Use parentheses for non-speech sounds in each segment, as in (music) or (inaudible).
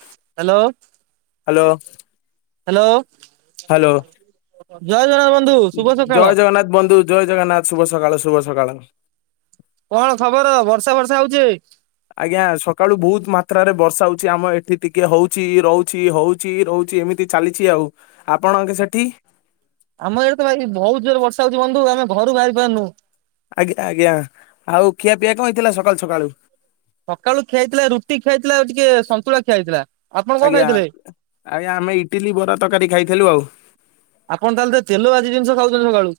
Hello. Hello. Hello. (inaudible) Hello, ଜୟ ଜଗନ୍ନାଥ ବନ୍ଧୁ ଶୁଭ ସକାଳ। ଜୟ ଜଗନ୍ନାଥ ବନ୍ଧୁ ଜୟ ଜଗନ୍ନାଥ ଶୁଭ ସକାଳ ଶୁଭ। (unintelligible) କଣ ଖବର? ବର୍ଷା ଫର୍ଷା ହଉଚି। ଆଜ୍ଞା, ସକାଳୁ ବହୁତ ମାତ୍ରାରେ ବର୍ଷା ହଉଛି ଆମ ଏଠି ଟିକେ ହଉଚ ରହୁଛି ହଉଛି ରହୁ ଚି। ଏମିତି ଚାଲିଛି ଆଉ। ଆପଣଙ୍କ ସେଠି। ଆମ ଏଆଡେ ତ ଭାଇ ବହୁତ ଜୋର ବର୍ଷା ହଉଛି ବନ୍ଧୁ ଆମେ ଘରୁ ବାହାରି ପାରୁନୁ। ଆଜ୍ଞା ଆଜ୍ଞା। ଆଉ ଖିଆ ପିଆ କଣ ହେଇଥିଲା ସକାଳୁ ସକାଳୁ? ସକାଳୁ ଖିଆହେଇଥିଲା ରୁଟି ଖିଆହେଇଥିଲା ଟିକେ ସନ୍ତୁଳା ଖିଆହେଇଥିଲା। ଆଜ୍ଞା ଆଜ୍ଞା। ଆମେ ଇଟିଲି ବରା ତରକାରୀ ଖାଇଥିଲୁ ଆଉ। ଆପଣ ତାହେଲେ ତ ତେଲ ଭାଜି ଜିନିଷ ଖାଉଛନ୍ତି ସକାଳୁ।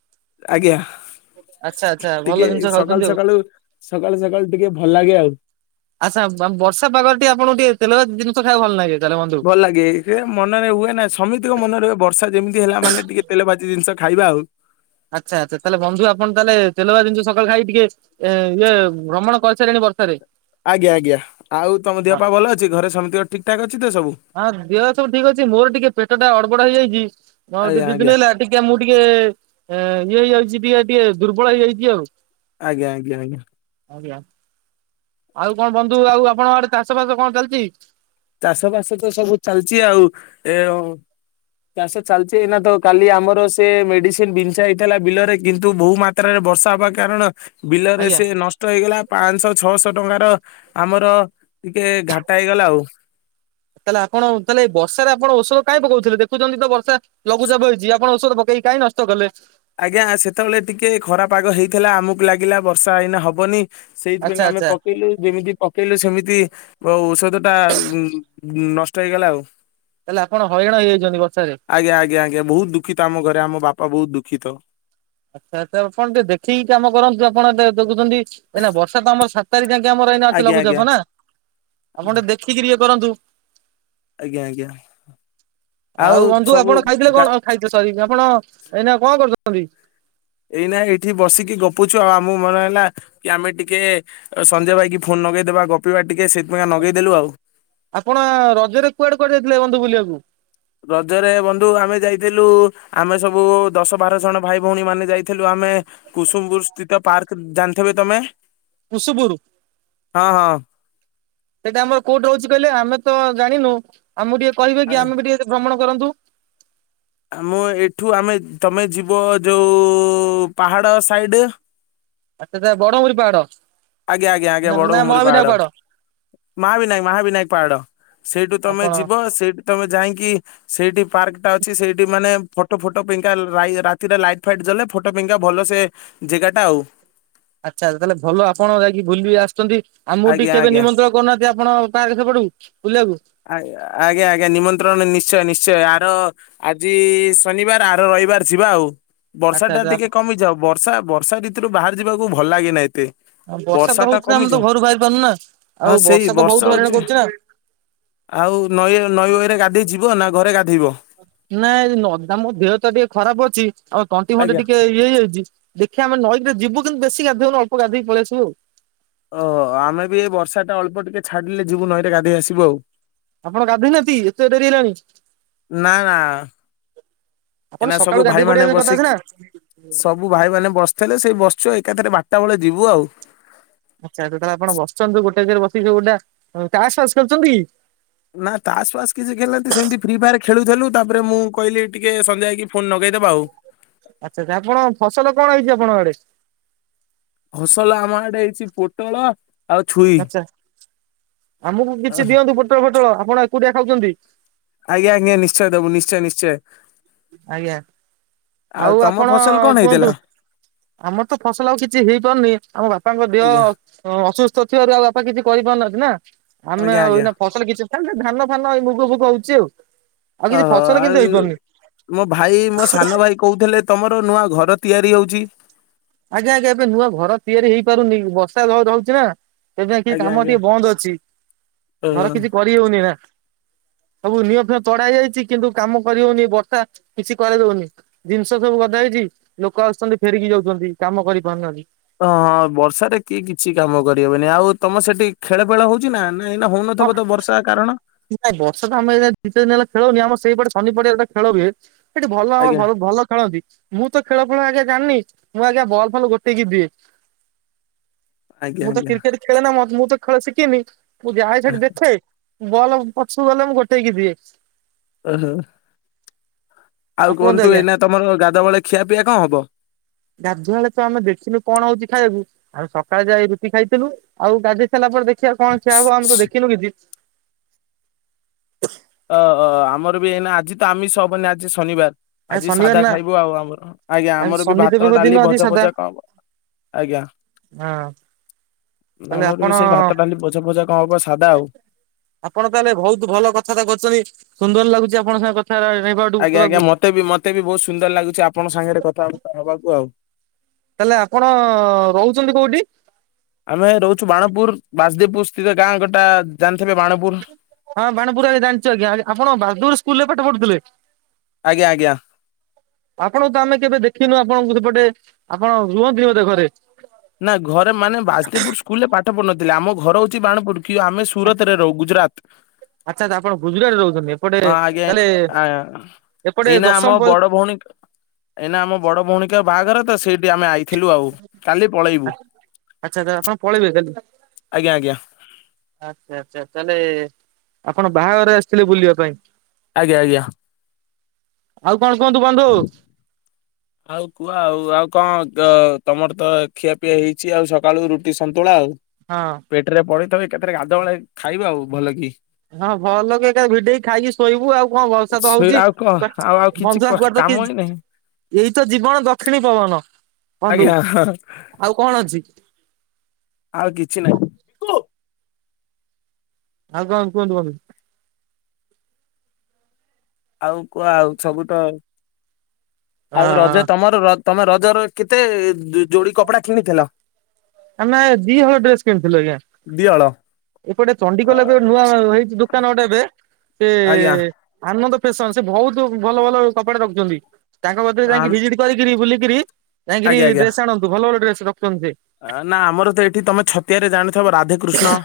ଆଜ୍ଞା ଆଚ୍ଛା ଆଚ୍ଛା ଟିକେ ଭଲ ଜିନିଷ ସକାଳୁ ଖାଉଛନ୍ତି ଆଉ। ସକାଳୁ ସକାଳୁ ସକାଳୁ ଟିକେ ଭଲ ଲାଗେ ଆଉ ଆଚ୍ଛା। ବର୍ଷା ପାଗରେ ଟିକେ ଆପଣଙ୍କୁ ଟିକେ ତେଲ ଭାଜି ଜିନିଷ ଖାଇବାକୁ ଭଲ ଲାଗେ। ତାହେଲେ ବନ୍ଧୁ। ଭଲ ଲାଗେ। ସେ ମନରେ ହୁଏ ନା ସମିତିଙ୍କ ମନ ର ହୁଏ ବର୍ଷା ଯେମିତି ହେଲା ମାନେ ଟିକେ ତେଲ ଭାଜି ଜିନିଷ ଖାଇବା ଆଉ। ଆଚ୍ଛା ଆଚ୍ଛା। ତାହେଲେ ବନ୍ଧୁ ଆପଣ ତାହେଲେ ତେଲ ଭାଜି ଜିନିଷ ସକାଳୁ ଖାଇ ଟିକେ ଇଏ ଭ୍ରମଣ କରିସାରିଲେଣି ବର୍ଷାରେ ଆଜ୍ଞା ଆଜ୍ଞା। ଆଉ ତମ ହଁ ଦିଅ ପା ଭଲ ଅଛି। ଘରେ ସେମିତି ଠିକ ଠାକ ଅଛି ତ ସବୁ? ହଁ ଦେହ ସବୁ ଠିକ ଅଛି। ମୋର ଟିକେ ପେଟ ଟା ଗଡବଡ ହେଇଯାଇଚି। ମୁଁ ଆଉ ଆଜ୍ଞା ଦି ଦି ଆଜ୍ଞା ଦିନ ହେଲା ଟିକେ ମୁଁ ଟିକେ ଇଏ ହେଇଯାଉଚି। ଦିହ ଟିକେ ଦୁର୍ବଳ ହେଇଯାଇଛି ଆଉ। ଆଜ୍ଞା ଆଜ୍ଞା ଆଜ୍ଞା। ଆଜ୍ଞା। ଆଉ କଣ ବନ୍ଧୁ ଆଉ ଆପଣଙ୍କ ଆଡେ ଚାଷ ବାସ କଣ ଚାଲିଚି? ଚାଷ ବାସ ତ ସବୁ ଚାଲିଛି ଆଉ। ଏ ଚାଷ ଚାଲିଚି ଏଇନା ତ କାଲି ଆମର ସେ ମେଡିସିନ ବିଛା ହେଇଥିଲା ବିଲରେ କିନ୍ତୁ ବହୁ ମାତ୍ରାରେ ବର୍ଷା ହବା କାରଣ ବିଲରେ ଆଜ୍ଞା ସେ ନଷ୍ଟ ହେଇଗଲା ପାଞ୍ଚଶହ ଛଅଶହ ଟଙ୍କାର ଆମର ଟିକେ ଘାଟା ହେଇଗଲା ଆଉ। ତାହେଲେ ଆପଣ ତାହେଲେ ଏ ବର୍ଷାରେ ଆପଣଔଷଧ କାଇଁ ପକଉଥିଲେ। ଦେଖୁଛନ୍ତି ତ ବର୍ଷା ଲଘୁଚାପ ହେଇଛି ଆପଣ ଔଷଧ ପକେଇ କାହିଁ ନଷ୍ଟ କଲେ। ଆଜ୍ଞା। ସେତେବେଳେ ଟିକେ ଖରା ପାଗ ହେଇଥିଲା। ଆମକୁ ଲାଗିଲା ବର୍ଷା ଏଇନା ହବନି। ସେଇଥିପାଇଁ ଆଚ୍ଛା କା ଆମେ ଆଚ୍ଛା ପକେଇଲୁ ଯେମିତି ପକେଇଲୁ ସେମିତି ଔଷଧ ଟା ଉ ନଷ୍ଟ ହେଇଗଲା ଆଉ। ତାହେଲେ ଆପଣ ହଇରାଣ ହେଇଯାଇଛନ୍ତି ବର୍ଷାରେ। ଆଜ୍ଞା ଆଜ୍ଞା ଆଜ୍ଞା। ବହୁତ ଦୁଃଖିତ ଆମ ଘରେ ଆମ ବାପା ବୋଉ ଦୁଃଖିତ। ଆଚ୍ଛା ଆଚ୍ଛା। ଆପଣ ଟିକେ ଦେଖିକି କାମ କରନ୍ତୁ। ଆପଣ ଦେଖୁଛନ୍ତି ଏ ବର୍ଷା ତ ଆମର ସାତ ତାରିଖ ଯା ଆମର ଏଇନା ଅଛି ଆଜ୍ଞା ଲଘୁଚାପ ଆଜ୍ଞା। ନା। ଆପଣ ଟିକେ ଦେଖିକିରି ଇଏ କରନ୍ତୁ। ଆଜ୍ଞା ଆଜ୍ଞା ଆଉ ବନ୍ଧୁ ସବୁ ଆପଣ ଖାଇଥିଲେ ଗା କଣ? ଖାଇଥିଲେ। (unintelligible) ଆପଣ ଏଇନା କଣ କରୁଛନ୍ତି? ଏଇନା ଏଇଠି ବସିକି ଗପୁଚୁ ଆଉ। ଆମକୁ ମନେ ହେଲା କି ଆମେ ଟିକେ ସଞ୍ଜୟ ଭାଇକି ଫୋନ ନଗେଇଦବା ଗପିବା ଟିକେ। ସେଥିପାଇଁ ନଗେଇଦେଲୁ ଆଉ। ଆପଣ ରଜରେ କୁଆଡେ କୁଆଡେ ଯାଇଥିଲେ ବନ୍ଧୁ ବୁଲିବାକୁ ରଜରେ ବନ୍ଧୁ ଆମେ ଯାଇଥିଲୁ ଆମେ ସବୁ ଦଶ ବାର ଜଣ ଭାଇ ଭଉଣୀ ମାନେ ଯାଇ ଥିଲୁ ଆମେ କୁସୁମପୁର ସ୍ଥିତ ପାର୍କ ଜାଣିଥିବେ ତମେ? ପସୁପରୁ। ହଁ ହଁ। ସେଇଟା ଆମର କୋଉଠି ରହୁଛି କହିଲେ ଆମେ ତ ଜାଣିନୁ ଆମକୁ ଟିକେ କହିବେ କି ଆମେ ଟିକେ ଭ୍ରମଣ କରନ୍ତୁ। ଆମ ଏଇଠୁ ଆମେ- ତମେ ଯିବ ଯୋଉ ପାହାଡ ସାଇଡ ଆଛା ବଡମରି ପାହାଡ? ଆଜ୍ଞା ଆଜ୍ଞା ଆଜ୍ଞା ନା ବଡଘୁମୁର ମହାବିନାୟକ ପାହାଡ। ମହାବିନାୟକ ମହାବିନାୟକ ପାହାଡ ସେଇଠୁ ତମେ ଆପଣ ଯିବ ସେଇଠୁ ତମେ ଯାଇକି ସେଇଠି ପାର୍କ ଟା ଅଛି ସେଇଠି ମାନେ ଫଟୋ ଫଟୋ ପାଇଁ କା ରାତିରେ ଲାଇଟ ଫାଇଟ ଜଳେ ଫଟୋ ପାଇଁ କା ଭଲ ସେ ଯେଗାଟା ଆଉ। ଆଚ୍ଛା ତାହେଲେ ଭଲ ଆପଣ ଯାଇକି ବୁଲି ଆସିଛନ୍ତି ଆମକୁ ଟିକେ ଆଜ୍ଞା କେବେ ଆଜ୍ଞା ନିମନ୍ତ୍ରଣ କରୁନାହାନ୍ତି? ଆପଣ ତା ଦେଖ ପଡଛି। ଆଜ୍ଞା ଆଜ୍ଞା ନିମନ୍ତ୍ରଣ ନିଶ୍ଚୟ ନିଶ୍ଚୟ ଆର୍ ଆର ଆଜି ଶନିବାର ଆର ରଇବାର ଯିବା ଆଉ। ବର୍ଷା ଆଚ୍ଛା ଟା ଆଚ୍ଛା। ଟିକେ କମିଯାଉ ବର୍ଷା ବର୍ଷା ଋତୁରୁ ବାହାର ଯିବାକୁ ଭଲ ଲାଗେନା ଏତେ। ବର୍ଷା ତ ଟା ହଉଛି ନା ଆମେ ତ କମିଯାଉ ଘରୁ ବାହାରି ପାରୁନୁ ନା ହଁ ଆଉ ସେଇ ବର୍ଷା ତ ବହୁତ ହଇରାଣ ହଉଛି କରୁଛି ନା। ଆଉ ନଈ ନଈରେ ଗାଧୋଇ ଯିବ ନା ଘରେ ଗାଧୋଇବ? ନାଇଁ ଆମ ଦେହ ତ ଟିକେ ଖରାପ ଅଛି ଆଉ ତଣ୍ଟି ଆଜ୍ଞା। ଫଣ୍ଟି ଟିକେ ଇଏ ହେଇଯାଇଛି ଦେଖ୍ ଦେଖିଆ ଆମେ ନଈ କୁ ଯିବୁ କିନ୍ତୁ ବେଶୀ ଗାଧୋଇ ବୁନୁ ଅଳ୍ପ ଗାଧୋଇ ପଳେଇ ଆସିବୁଆଉ। ଓ ଆମେ ବି ଏ ବର୍ଷା ଟା ଅଳ୍ପ ଟିକେ ଛାଡିଲେ ଯିବୁ ନଈରେ ଗାଧେଇ ଆସିବୁ ଆଉ। ଆପଣ ଗାଧୋଇନାହାନ୍ତି ଏତେ ଡେରି ହେଲାଣି? ନା ନା ଆପଣ ଏଇନା ସକାଳୁ ସବୁ ଗାଧୋଇ ଭାଇ ମାନେ ପଡିବା କଥା ସିନା ବସିକି- ସବୁ ଭାଇ ମାନେ ବସିଥିଲେ ସେଇ ବସିଚୁ ଏକାଥରେ ବାଟ ଟା ବେଳେ ଯିବୁ ଆଉ। ଆଚ୍ଛା ଯେତେବେଳେ ଆପଣ ବସଛନ୍ତି ଗୋଟେ ଜାଗା ରେ ବସି କି ଗୋଟା ତାସ୍ ଫାସ୍ ଖେଳୁଛନ୍ତି କି? ନା ତାସ୍ ଫାସ୍ କିଛି ଖେଳିନାହାନ୍ତି ସେମିତି ଫ୍ରି ଫାୟାର୍ ଖେଳୁଥିଲୁ ତାପରେ ମୁଁ କହିଲି ଟିକେ ସଞ୍ଜ ହେଇକି ଫୋନ ଲଗେଇ ଦବା ଆଉ। ଆଚ୍ଛା ଆଛା ଆପଣ ଫସଲ କଣ ହେଇଛି ଆପଣଙ୍କ ଆଡେ? ଫସଲ ଆମ ଆଡେ ହେଇଛି ପୋଟଳ ଆଉ ଛୁଇଁ। ଆଚ୍ଛା ଆମକୁ କିଛି ଦିଅନ୍ତୁ ପୋଟଳ ଫୋଟଳ ଆପଣ ଏକୁଟିିଆ ଖାଉଛନ୍ତି। ଆଜ୍ଞା ଆଜ୍ଞା ନିଶ୍ଚୟ ଦବୁ ନିଶ୍ଚୟ ନିଶ୍ଚୟ। ଆଜ୍ଞା ଆଉ ତମ ଆପଣ ଫସଲ କଣ କୁହନ୍ତୁ। ହେଇଥିଲା? ଆମର ତ ଫସଲ ଆଉ କିଛି ହେଇପାରୁନି ଆମ ବାପାଙ୍କ ଦେହ ଆଜ୍ଞା ଅସୁସ୍ଥ ଥିବାରୁ ଆଉ ବାପା କିଛି କରିପାରୁ ନାହାନ୍ତି। ନା ଆମେ ଆଜ୍ଞା ଆଉ ଆଜ୍ଞା ଏଇନା ଫସଲ କିଛି ଧାନ ଫାନ ଏଇ ମୁଗ ଫୁଗ ହଉଛି ଆଉ। ଆଉ କିଛି ଓହୋ ଫସଲ ଆଉ କିନ୍ତୁ ହେଇପାରୁନି। ମୋ ଭାଇ ମୋ ସାନ ଭାଇ କହୁଥିଲେ ତମର ନୂଆ ଘର ତିଆରି ହଉଛି। ଆଜ୍ଞା ଆଜ୍ଞା ଏବେ ନୂଆ ଘର ତିଆରି ହେଇପାରୁନି ବର୍ଷା ଧର ରହୁଛି ନା। ତେବେ ଯାଇ କି ଆଜ୍ଞା କାମ ଆଜ୍ଞା। ଟିକେ ବନ୍ଦ ଅଛି ଓହୋ। ଘର କିଛି କରିହଉନି ନା। (inaudible) ସବୁ ନିଅ ଫିଅ ତଡାହେଇ ଯାଇଛି କିନ୍ତୁ କାମ କରି ହଉନି ବର୍ଷା କିଛି କରେଇ ଦଉନି ଜିନିଷ ସବୁ ଗଦାହେଇ ଛି ଲୋକ ଆସୁଛନ୍ତି ଫେରିକି ଯାଉଛନ୍ତି କାମ କରିପାରୁନାହାନ୍ତି। ହ ହଁ ବର୍ଷାରେ କିଏ କିଛି କାମ କରିହେବନି ଆଉ ତମ ସେଠି ଖେଳ ଫେଳ ହଉଛି ନା? ନା ଏଇନା ହଁ ହଉନଥିବ ତ ବର୍ଷା କାରଣ ନାଇଁ ବର୍ଷା ତା ଆମେ ଦି ଚ଼ାରି ଦିନ ହେଲା ଖେଳ ହେଇନି ଆମ ସେଇପଟେ ଶନିପଡିଆ ଗୋଟେ ଖେଳ ହୁଏ ସେଠି ଭଲ ଆଜ୍ଞା ଆମ ଭଲ ଖେଳନ୍ତି ମୁଁ ତ ଖେଳ ଫେଳ ଆଗ ଜାଣିନି ମୁଁ ଆଜ୍ଞା ବଲ୍ ଫଲ ଗୋଟେଇକି ଦିଏ। ଆଜ୍ଞା ମୁଁ ତ ଆଜ୍ଞା କ୍ରିକେଟ ଖେଳେ ନା ମତେ ମୁଁ ତ ଖେଳ ଶିଖିନି ମୁଁ ଯାଏ ସେଠି ଦେଖେ ବଲ ପଛୁକୁ ଗଲେ ମୁଁ ଗୋଟେଇକି ଦିଏ। ଓହୋ। ଆଉ କୁହନ୍ତୁ ଏଇନା ତମର ଗାଧୁଆ ବେଳେ ଖିଆ ପିଆ କଣ ହବ? ଗାଧୁଆଳେ ତ ଆମେ ଦେଖିନୁ କଣ ହଉଛି ଖାଇବାକୁ ଆମେ ସକାଳେ ଯାଇ ରୁଟି ଖାଇଥିଲୁ ଆଉ ଗାଧୋଇ ସାରିଲା ପରେ ଦେଖ (unintelligible) କଣ (unintelligible) ହବ ଆମେ ତ ଦେଖିନୁ କିଛି ଓହ ଆମର ବି ଏଇନା ଆଜି ତ ଆମିଷ ହବନି ଆଜି ଶନିବାର। ଆଜି ଶନିବାର ସାଧା ନା ଖାଇବୁ ଆଉ ଆମର ଆଜ୍ଞା ଆଜି ଆମର ବି ଶନି ଭାତ ଦେବଙ୍କ ଦିନ ଡାଲି ଆଜି ଭଜା ସାଧା ଫଜା କଣ ହବ ଆଜ୍ଞା। ହଁ ତାହେଲେ ଆମର ଆପଣ ବି ସେଇ ଭାତଡାଲି ଭଜା ଫଜା କଣ ହବ ସାଧା ଆଉ। ଆପଣ ତାହେଲେ ବୋହୁତ ଭଲ କଥାତ କରୁଛନ୍ତି। ସୁନ୍ଦର ଲାଗୁଛି ଆପଣଙ୍କ ସାଙ୍ଗେ (unintelligible) କଥା ଆଜ୍ଞା ଆଜ୍ଞା ହେବାକୁ। ମତେ ବି ବୋହୁତ ସୁନ୍ଦର ଲାଗୁଛି ଆପଣଙ୍କ ସାଙ୍ଗରେ କଥାବାର୍ତ୍ତା ହବାକୁ ଆଉ। ତାହେଲେ ଆପଣ ରହୁଛନ୍ତି କୋଉଠି? ଆମେ ରହୁଛୁ ବାଣପୁର ବାସଦେବପୁର ସ୍ଥିତ ଗାଁ ଗୋଟା ଜାନ୍ ହଁ ବାଣପୁର ଆଜ୍ଞା ଜାଣିଛୁ ଆଜ୍ଞ ଆପଣ ବାଗଦୁର ସ୍କୁଲରେ ପାଠ ପଢ଼ୁଥିଲେ। ଆଜ୍ଞା ଆଜ୍ଞା ଆପଣଙ୍କୁ ତ ଆମେ କେବେ ଦେଖିନୁ ଆପଣଙ୍କୁ ସେପଟେ ଆପଣ ରୁହନ୍ତିନି ବୋଧେ ଘରେ। ନା ଘରେ ମାନେ ବାସଦେଇପୁର ସ୍କୁଲ ରେ ପାଠ ପଢୁନଥିଲେ ଆମ ଘର ହଉଛି ବାଣପୁର କି ଆମେ ସୁରତ ରେ ରହୁ ଗୁଜୁରାତ। ଆଛା ତ ଆପଣ ଗୁ ଗୁଜୁରାଟ ରହୁଛନ୍ତି ଏପଟେ ହଁ ଆଜ୍ଞା ତାହଲେ ଆ ଏପଟେ ଏଇନା ଆମ ଦଶମ ପ ବଡ ଭଉଣୀ ଏଇନା ଆମ ବଡ ଭଉଣୀଙ୍କ ବାହାଘର ତ ସେଇଠି ଆମେ ଆଇଥିଲୁ ଆଉ। କାଲି ପଳେଇବୁ ଆଚ୍ଛା ଆଚ୍ଛା ଆପଣ ପଳେଇବେ କାଲି। ଆଜ୍ଞା ଆଜ୍ଞା ଆଚ୍ଛା ଆଚ୍ଛା ତାହେଲେ ଆପଣ ବାହାଘରରେ ଆସିଥିଲେ ବୁଲିବା ପାଇଁ। ଆଜ୍ଞା ଆଜ୍ଞା ଆଉ କଣ କୁହନ୍ତୁ ବନ୍ଧୁ। ଆଉ କୁହ ଆଉ ଆଉ କଣ ତ ତମର ତ ଖିଆପିଆ ହେଇଚି ଆଉ ସକାଳୁ ରୁଟି ସନ୍ତୁଳା ଆଉ। ପେଟରେ ପଡିଥିବ ଏକାଥରେ ଗାଧୁବେଳେ ଖାଇବା ଆଉ ଭଲ କି। ହଁ ଭଲ କି ଭିଡେଇକି ଖାଇକି ଶୋଇବୁ ଆଉ କଣ ବର୍ଷା ତ ଶୋଇ ହଉଛି ଆଉ କଣ ଆଉ କିଛି ବନ୍ଧୁ ଆଉ କୁଆଡ୍ ତ କିଛ (inaudible) ଏଇ ତ ଜୀବନ ଦକ୍ଷିଣୀ ପବନ ବନ୍ଧୁ ଆଜ୍ଞା ହଁ ଆଉ କଣ ଅଛି। ଆଉ କିଛି ନାହିଁ। ଆଉ କଣ କୁହନ୍ତୁ ବନ୍ଧୁ। ଆଉ କୁହ ଆଉ ସବୁତ ଆଉ ହଁ ରଜ ତମର ର ତମେ ରଜର କେତେ ଯୋଡି କପଡା କିଣିଥିଲ। ଆମେ ଦି ହଳ ଡ୍ରେସ କିଣିଥିଲୁ ଆଜ୍ଞା। ଦିହଳ ଏପଟେ ଆ, ଚଣ୍ଡିଖୋଲ ଏବେ ନୂଆ ହେଇଛି ଦୋକାନ ଗୋଟେ ଏବେ ସେ ଆଜ୍ଞା ଆନନ୍ଦ ସେ ସନ୍ ବିହୁତ ଭଲ ଭଲ କପଡା ରଖୁଛନ୍ତି ତାଙ୍କ କତୀରେ ଯାଇକି ଆମ୍- ଭିଜିଟ କରିକିରି ବୁଲିକିରି ଜାଇଁକିରି ଆଜ୍ଞା ଆଜ୍ଞା। ଡ୍ରେସ ଆଣନ୍ତୁ ଭଲ ଭଲ ଡ୍ରେସ ରଖୁଛନ୍ତି ସେ। ନା ଆମର ତ ଏଇଠି ତମେ ଛତିଆରେ ଜାଣିଥିବ ରାଧେକୃଷ୍ଣ।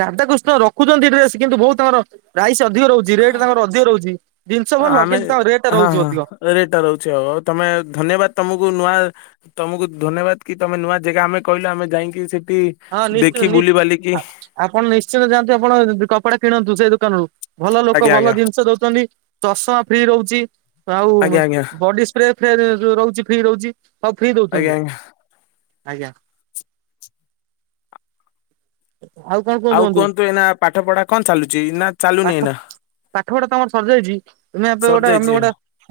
ରାଧେକୃଷ୍ଣ ରଖୁଛନ୍ତି ଡ୍ରେସ କିନ୍ତୁ ବୋହୁତ ତାଙ୍କର ପ୍ରାଇସ ଟିକେ ଅଧିକ ରହୁଚି ରେଟ୍ ତାଙ୍କର ଅଧିକ ରହୁଚି ଜିନିଷ ଭଲ ଆମେ କିନ୍ତୁ ତାଙ୍କ ରେଟଟା ହଁ ରହୁଚି ହଁ ଅଧିକ। ରେଟ୍ ଟା ରହୁଛି ଆଉ ଆଉ ତମେ ଧନ୍ୟବାଦ ତମକୁ ନୂଆ ତମକୁ ଧନ୍ୟବାଦ କି ତମେ ନୂଆ ଜାଗା ଆମେ କହିଲେ ଆମେ ଯାଇକି ସେ ହଁ ନିଶ୍ଚିନ୍ତ ନିଶ୍ ଆପ୍ ଆପଣ ନିଶ୍ଚନ୍ତ ଯାଆନ୍ତୁ ଆପଣ କପଡା କିଣନ୍ତୁ ସେଇ ଦୋକାନରୁୁ। ଭଲ ଲୋକ ଆଜ୍ଞା ଭଲ ଆଜ୍ଞା ଜିନିଷ ଦଉଛନ୍ତି ଚଷମା ଫ୍ରି ରହୁଚି। ଆଉ ଆଜ୍ଞା ଆଜ୍ଞା ବଡି ସ୍ପ୍ରେ ଫ୍ରେ ର ରହୁଛି ଫ୍ରି ରହୁଛି ସବୁ ଫ୍ରି ଆଜ୍ଞା ଦଉଛନ୍ତି। ଆଜ୍ଞା। ଆଜ୍ଞା ଆଉ କୁହନ୍ତୁ ଏଇନା ପାଠ ପଢା କଣ ଚାଲୁଚି ନା ଚାଲୁନି ଏଇନା। ପାଠପଢା ତ ଆମର ସରିଯାଇଛି ତ (unintelligible) ଏମିତି ଗୋଟେ ସରିଯାଇଛି?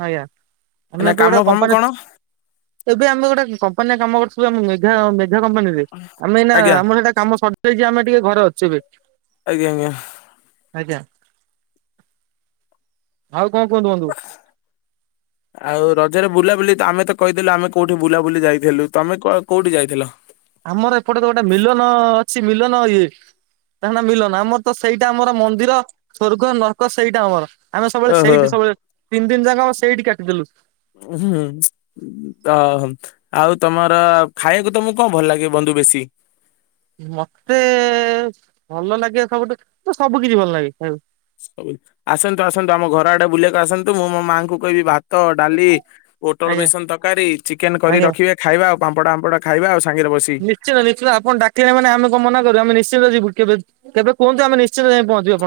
ଆଜ୍ଞା। ଆମେ ନା ଏବେ ଗୋଟେ କାମ ଫାମ କମ୍ପାନୀ କଣ? ଏବେ ଆମେ ଗୋଟେ କମ୍ପାନୀରେ କାମ କରୁଥିଲୁ ଆ (unintelligible) (unintelligible) ମେଘା କମ୍ପାନୀରେ ଆମେ ଏଇନା ଆଜ୍ଞା ଆମର ସେଟା କାମ ସରିଯାଇଛି ଆମେ ଟିକେ ଘରେ ଅଛୁ ଏବେ। ଆଜ୍ଞା ଆଜ୍ଞା ଆଜ୍ଞା (unintelligible) ଆଉ ରଜରେ ବୁଲାବୁଲି ତ ଆମେ ତ କହିଥିଲୁ ଆମେ କୋଉଠି ବୁଲାବୁଲି ଯାଇଥିଲୁ ତମେ କ୍ଵ କୋଉଠି ଯାଇଥିଲ? ଆମର ଏପଟେ ତ ଗୋଟେ ମିଲନ ଅଛି ମିଲନ ଇଏ ତା ନା ମିଲନ ଆମର ତ ସେଇଟା ଆମର ମନ୍ଦିର, ସ୍ୱର୍ଗ, ନର୍କ ସେଇଟା ଆମର। ଆମେ ସବୁବେଳେ ଓହୋ ସେଇଠି ସବୁବେଳେ, ତିନି ଦିନ ଯାକ ଆମେ ସେଇଠି କାଟିଦେଲୁ। ହୁଁ ତ ଆଉ ତମର ଖାଇବାକୁ ତମକୁ କଣ ଭଲ ଲାଗେ ବନ୍ଧୁ ବେଶୀ? ମତେ ଭଲ ଲାଗେ ସବୁଠୁ ସବୁ କିଛି ଭଲ ଲାଗେ ଖାଇବାକୁ। ଆସନ୍ତୁ ଆସନ୍ତୁ। ଆମ ଘର ଆଡେ ବୁଲେଇକୁ ଆସନ୍ତୁ ମୁଁ ମୋ ମାଆଙ୍କୁ କହିବି ବା ତ, ଡାଲି, ପୋଟଳ ଆଜ୍ଞା ବେସନ ତକାରୀ, ଚିକେନ କରି ଆଜ୍ଞା ରଖିବେ ଖାଇବା ଆଉ ପାମ୍ପଡ ଆମ୍ପଡ ଖାଇବା ଆଉ ସାଙ୍ଗରେ ବସି। ନିଶ୍ଚିନ୍ତ ନିଶ୍ଚିନ୍ତ। ଆପଣ ଡାକିଲେ ମାନେ ଆମେ କଣ ମନା କରିବୁ? ଆମେ ନିଶ୍ଚିନ୍ତ ଯିବୁ କେବେ କେବେ କୁହନ୍ତୁ ଆମେ ନିଶ୍ଚୟ ଯାଇ ପହଞ୍ଚିବା?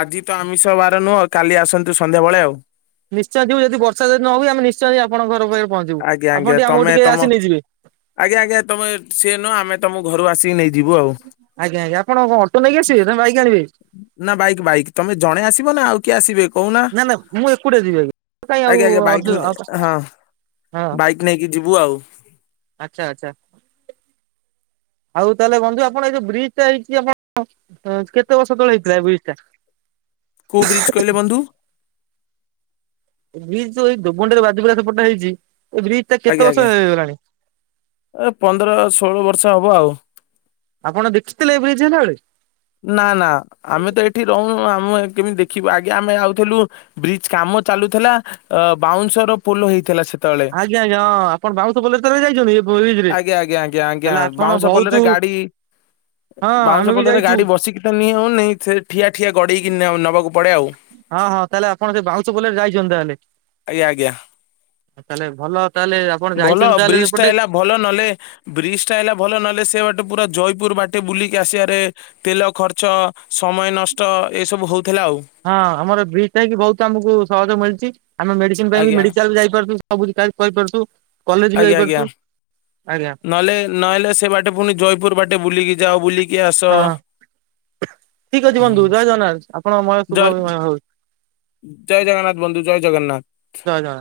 ଆଜି ତ ଆମିଷ ବାର ନୁହଁ କାଲି ଆସନ୍ତୁ, ସନ୍ଧ୍ୟାବେେଳେ ଆଉ। ନିଶ୍ଚୟ ଯିବୁ ଯଦି ବର୍ଷା ଯଦି ନ ହୁଏ, ଆମେ ନିଶ୍ଚୟ ଯାଇ ଆପଣଙ୍କ ଘର ପାଖ ପହଞ୍ଚିବୁ। ଆଜ୍ଞା ଆଜ୍ଞା ଆପଣ ଟିକେ ଆମକୁ ତମେ ଟିକେ ତମ ଆସି ନେଇଯିବେ। ଆଜ୍ଞା ଆଜ୍ଞା ତମେ ସିଏ ନୁହଁ। ଆମେ ତମକୁ ଘରୁ ଆସିକି ନେଇଯିବୁ ଆଉ। ଆଜ୍ଞା ଆଜ୍ଞା ଆପଣ କ ଅଟୋ ନେଇକି ଆସିବେ ନା ବାଇକ୍ ଆଣିବେ? ନା ବାଇକ୍ ବାଇକ୍ ତମେ ଜଣେ ଆସିବ ନା ଆଉ କିଏ ଆସିବେ କହୁନା ନା ନା ମୁଁ ଏକୁଟିଆ ଯିବି ଆଜ୍ଞା କାଇଁ ଆଉ ଆଜ୍ଞା ଆଜ୍ଞା ବାଇକ୍ ହଁ ରେ ଯାଇ ହଁ। ବାଇକ୍ ନେଇକି ଯିବୁ ଆଉ। ଆଚ୍ଛା ଆଚ୍ଛା। ଆଉ ତାହେଲେ ବନ୍ଧୁ ଆପଣ ଏଇ ଯୋଉ ବ୍ରିଜ ଟା ହେଇଛି ଆପଣ କେତେ ବର୍ଷ ତଳେ ହେଇଥିଲା ଏ ବ୍ରିଜ ଟା? କୋଉ ବ୍ରିଜ କହିଲେ ବନ୍ଧୁ? ବ୍ରିଜ୍ ଏଇ ଯୋଉ ଏଇ ଦୋବଣ୍ଡି ରେ ବାଜିଗୁରା ପୋତା ହେଇଛି ଏ ବ୍ରିଜଟା କେତେ ବର୍ଷ ହେଇଗଲାଣି? ଆରେ ପନ୍ଦର, ଷୋହଳ ବର୍ଷ ହବ ଆଉ। ଆପଣ ଦେଖିଥିଲେ ଏଇ ବ୍ରିଜ ହେଲା ବେଳେ। ନା ନା ଆମେ ତ ଏଠି ରହୁନୁ ଆମ କେମିତି ଦେଖିବୁ ଆଜ୍ଞା ଆମେ ଆଉଥିଲୁ ବ୍ରିଜ କାମ ମୁ ଚାଲୁଥିଲା ବାଉଁଶର ପୋଲ ହେଇଥିଲା ସେ ଆଜ୍ଞା ଆଜ୍ଞା ହଁ ଆପଣ ବାଉଁସ ପୋଲସ୍ତରା ରେ ଯାଇଛନ୍ତି ବୋଲିଯିବେ। ତାହେଲେ ଆପଣ ବହୁତୁ ଇ ହଁ ଆମେ ବାଉଁଶ ବି ପୋଲରେ ଗା ଯାଇଛୁ ବସିକି ତ ନିହଉନି ସେ ଠିଆ ଠିଆ ଗଡେଇକି ନ ନବାକୁ ପଡେ ଆଉ। ହଁ ହଁ ତାହେଲେ ଆପଣ ସେ ବାଉଁଶ ପୋଲରେ ଯାଇଛନ୍ତି ତାହଲେ। ଆଜ୍ଞା ଆଜ୍ଞା। ତାହେଲେ ଭଲ ତାହେଲେ ଆପଣ ଭଲ ଯାଇଛନ୍ତି ତାହେଲେ ବ୍ରିଜ ଟା ସେପଟେ ହେଲା ଭଲ ନହେଲେ ବ୍ରିଜ ଟା ହେଲା ଭଲ ନହେଲେ ସେ ପୁରା ଜୟପୁର ବାଟେ ବୁଲିକି ଆସିବାରେ ତେଲ ଖର୍ଚ୍ଚ, ସମୟ ନଷ୍ଟ ଏସବୁ ହଉ ହଁ ଆମର ବ୍ରିଜ୍ ହେଇକି ବହୁତ ଆମକୁ ସହଯୋଗ ମିଳିଛି। ଆମେ ମେଡିସିନ ପାଇଁ ବି ଆଜ୍ଞା ମେଡିକାଲ ଯାଇପାରୁଛୁ ସବୁ ପ୍ରାୟ କରିପାରୁଛୁ। କଲେଜ ବି ଆଜ୍ଞା ଆଜ୍ଞା ଯାଇପାରୁଛୁ ଆଜ୍ଞା ନହେଲେ ନହେଲେ ସେ ବାଟେ ପୁଣି ଜୟପୁର ବାଟେ ବୁଲିକି ଯାଓ ବୁଲିକି ଆସ। ଠିକ ଅଛି ହଁ। ବନ୍ଧୁ, ଜୟ ଜଗନ୍ନାଥ। ଆପଣଙ୍କ ମୟ ଜୟ ଶୁଭମୟ ହଉ। ଜୟ ଜଗନ୍ନାଥ ବନ୍ଧୁ ଜୟ ଜଗନ୍ନାଥ। ଜୟ ଜଗନ୍ନାଥ।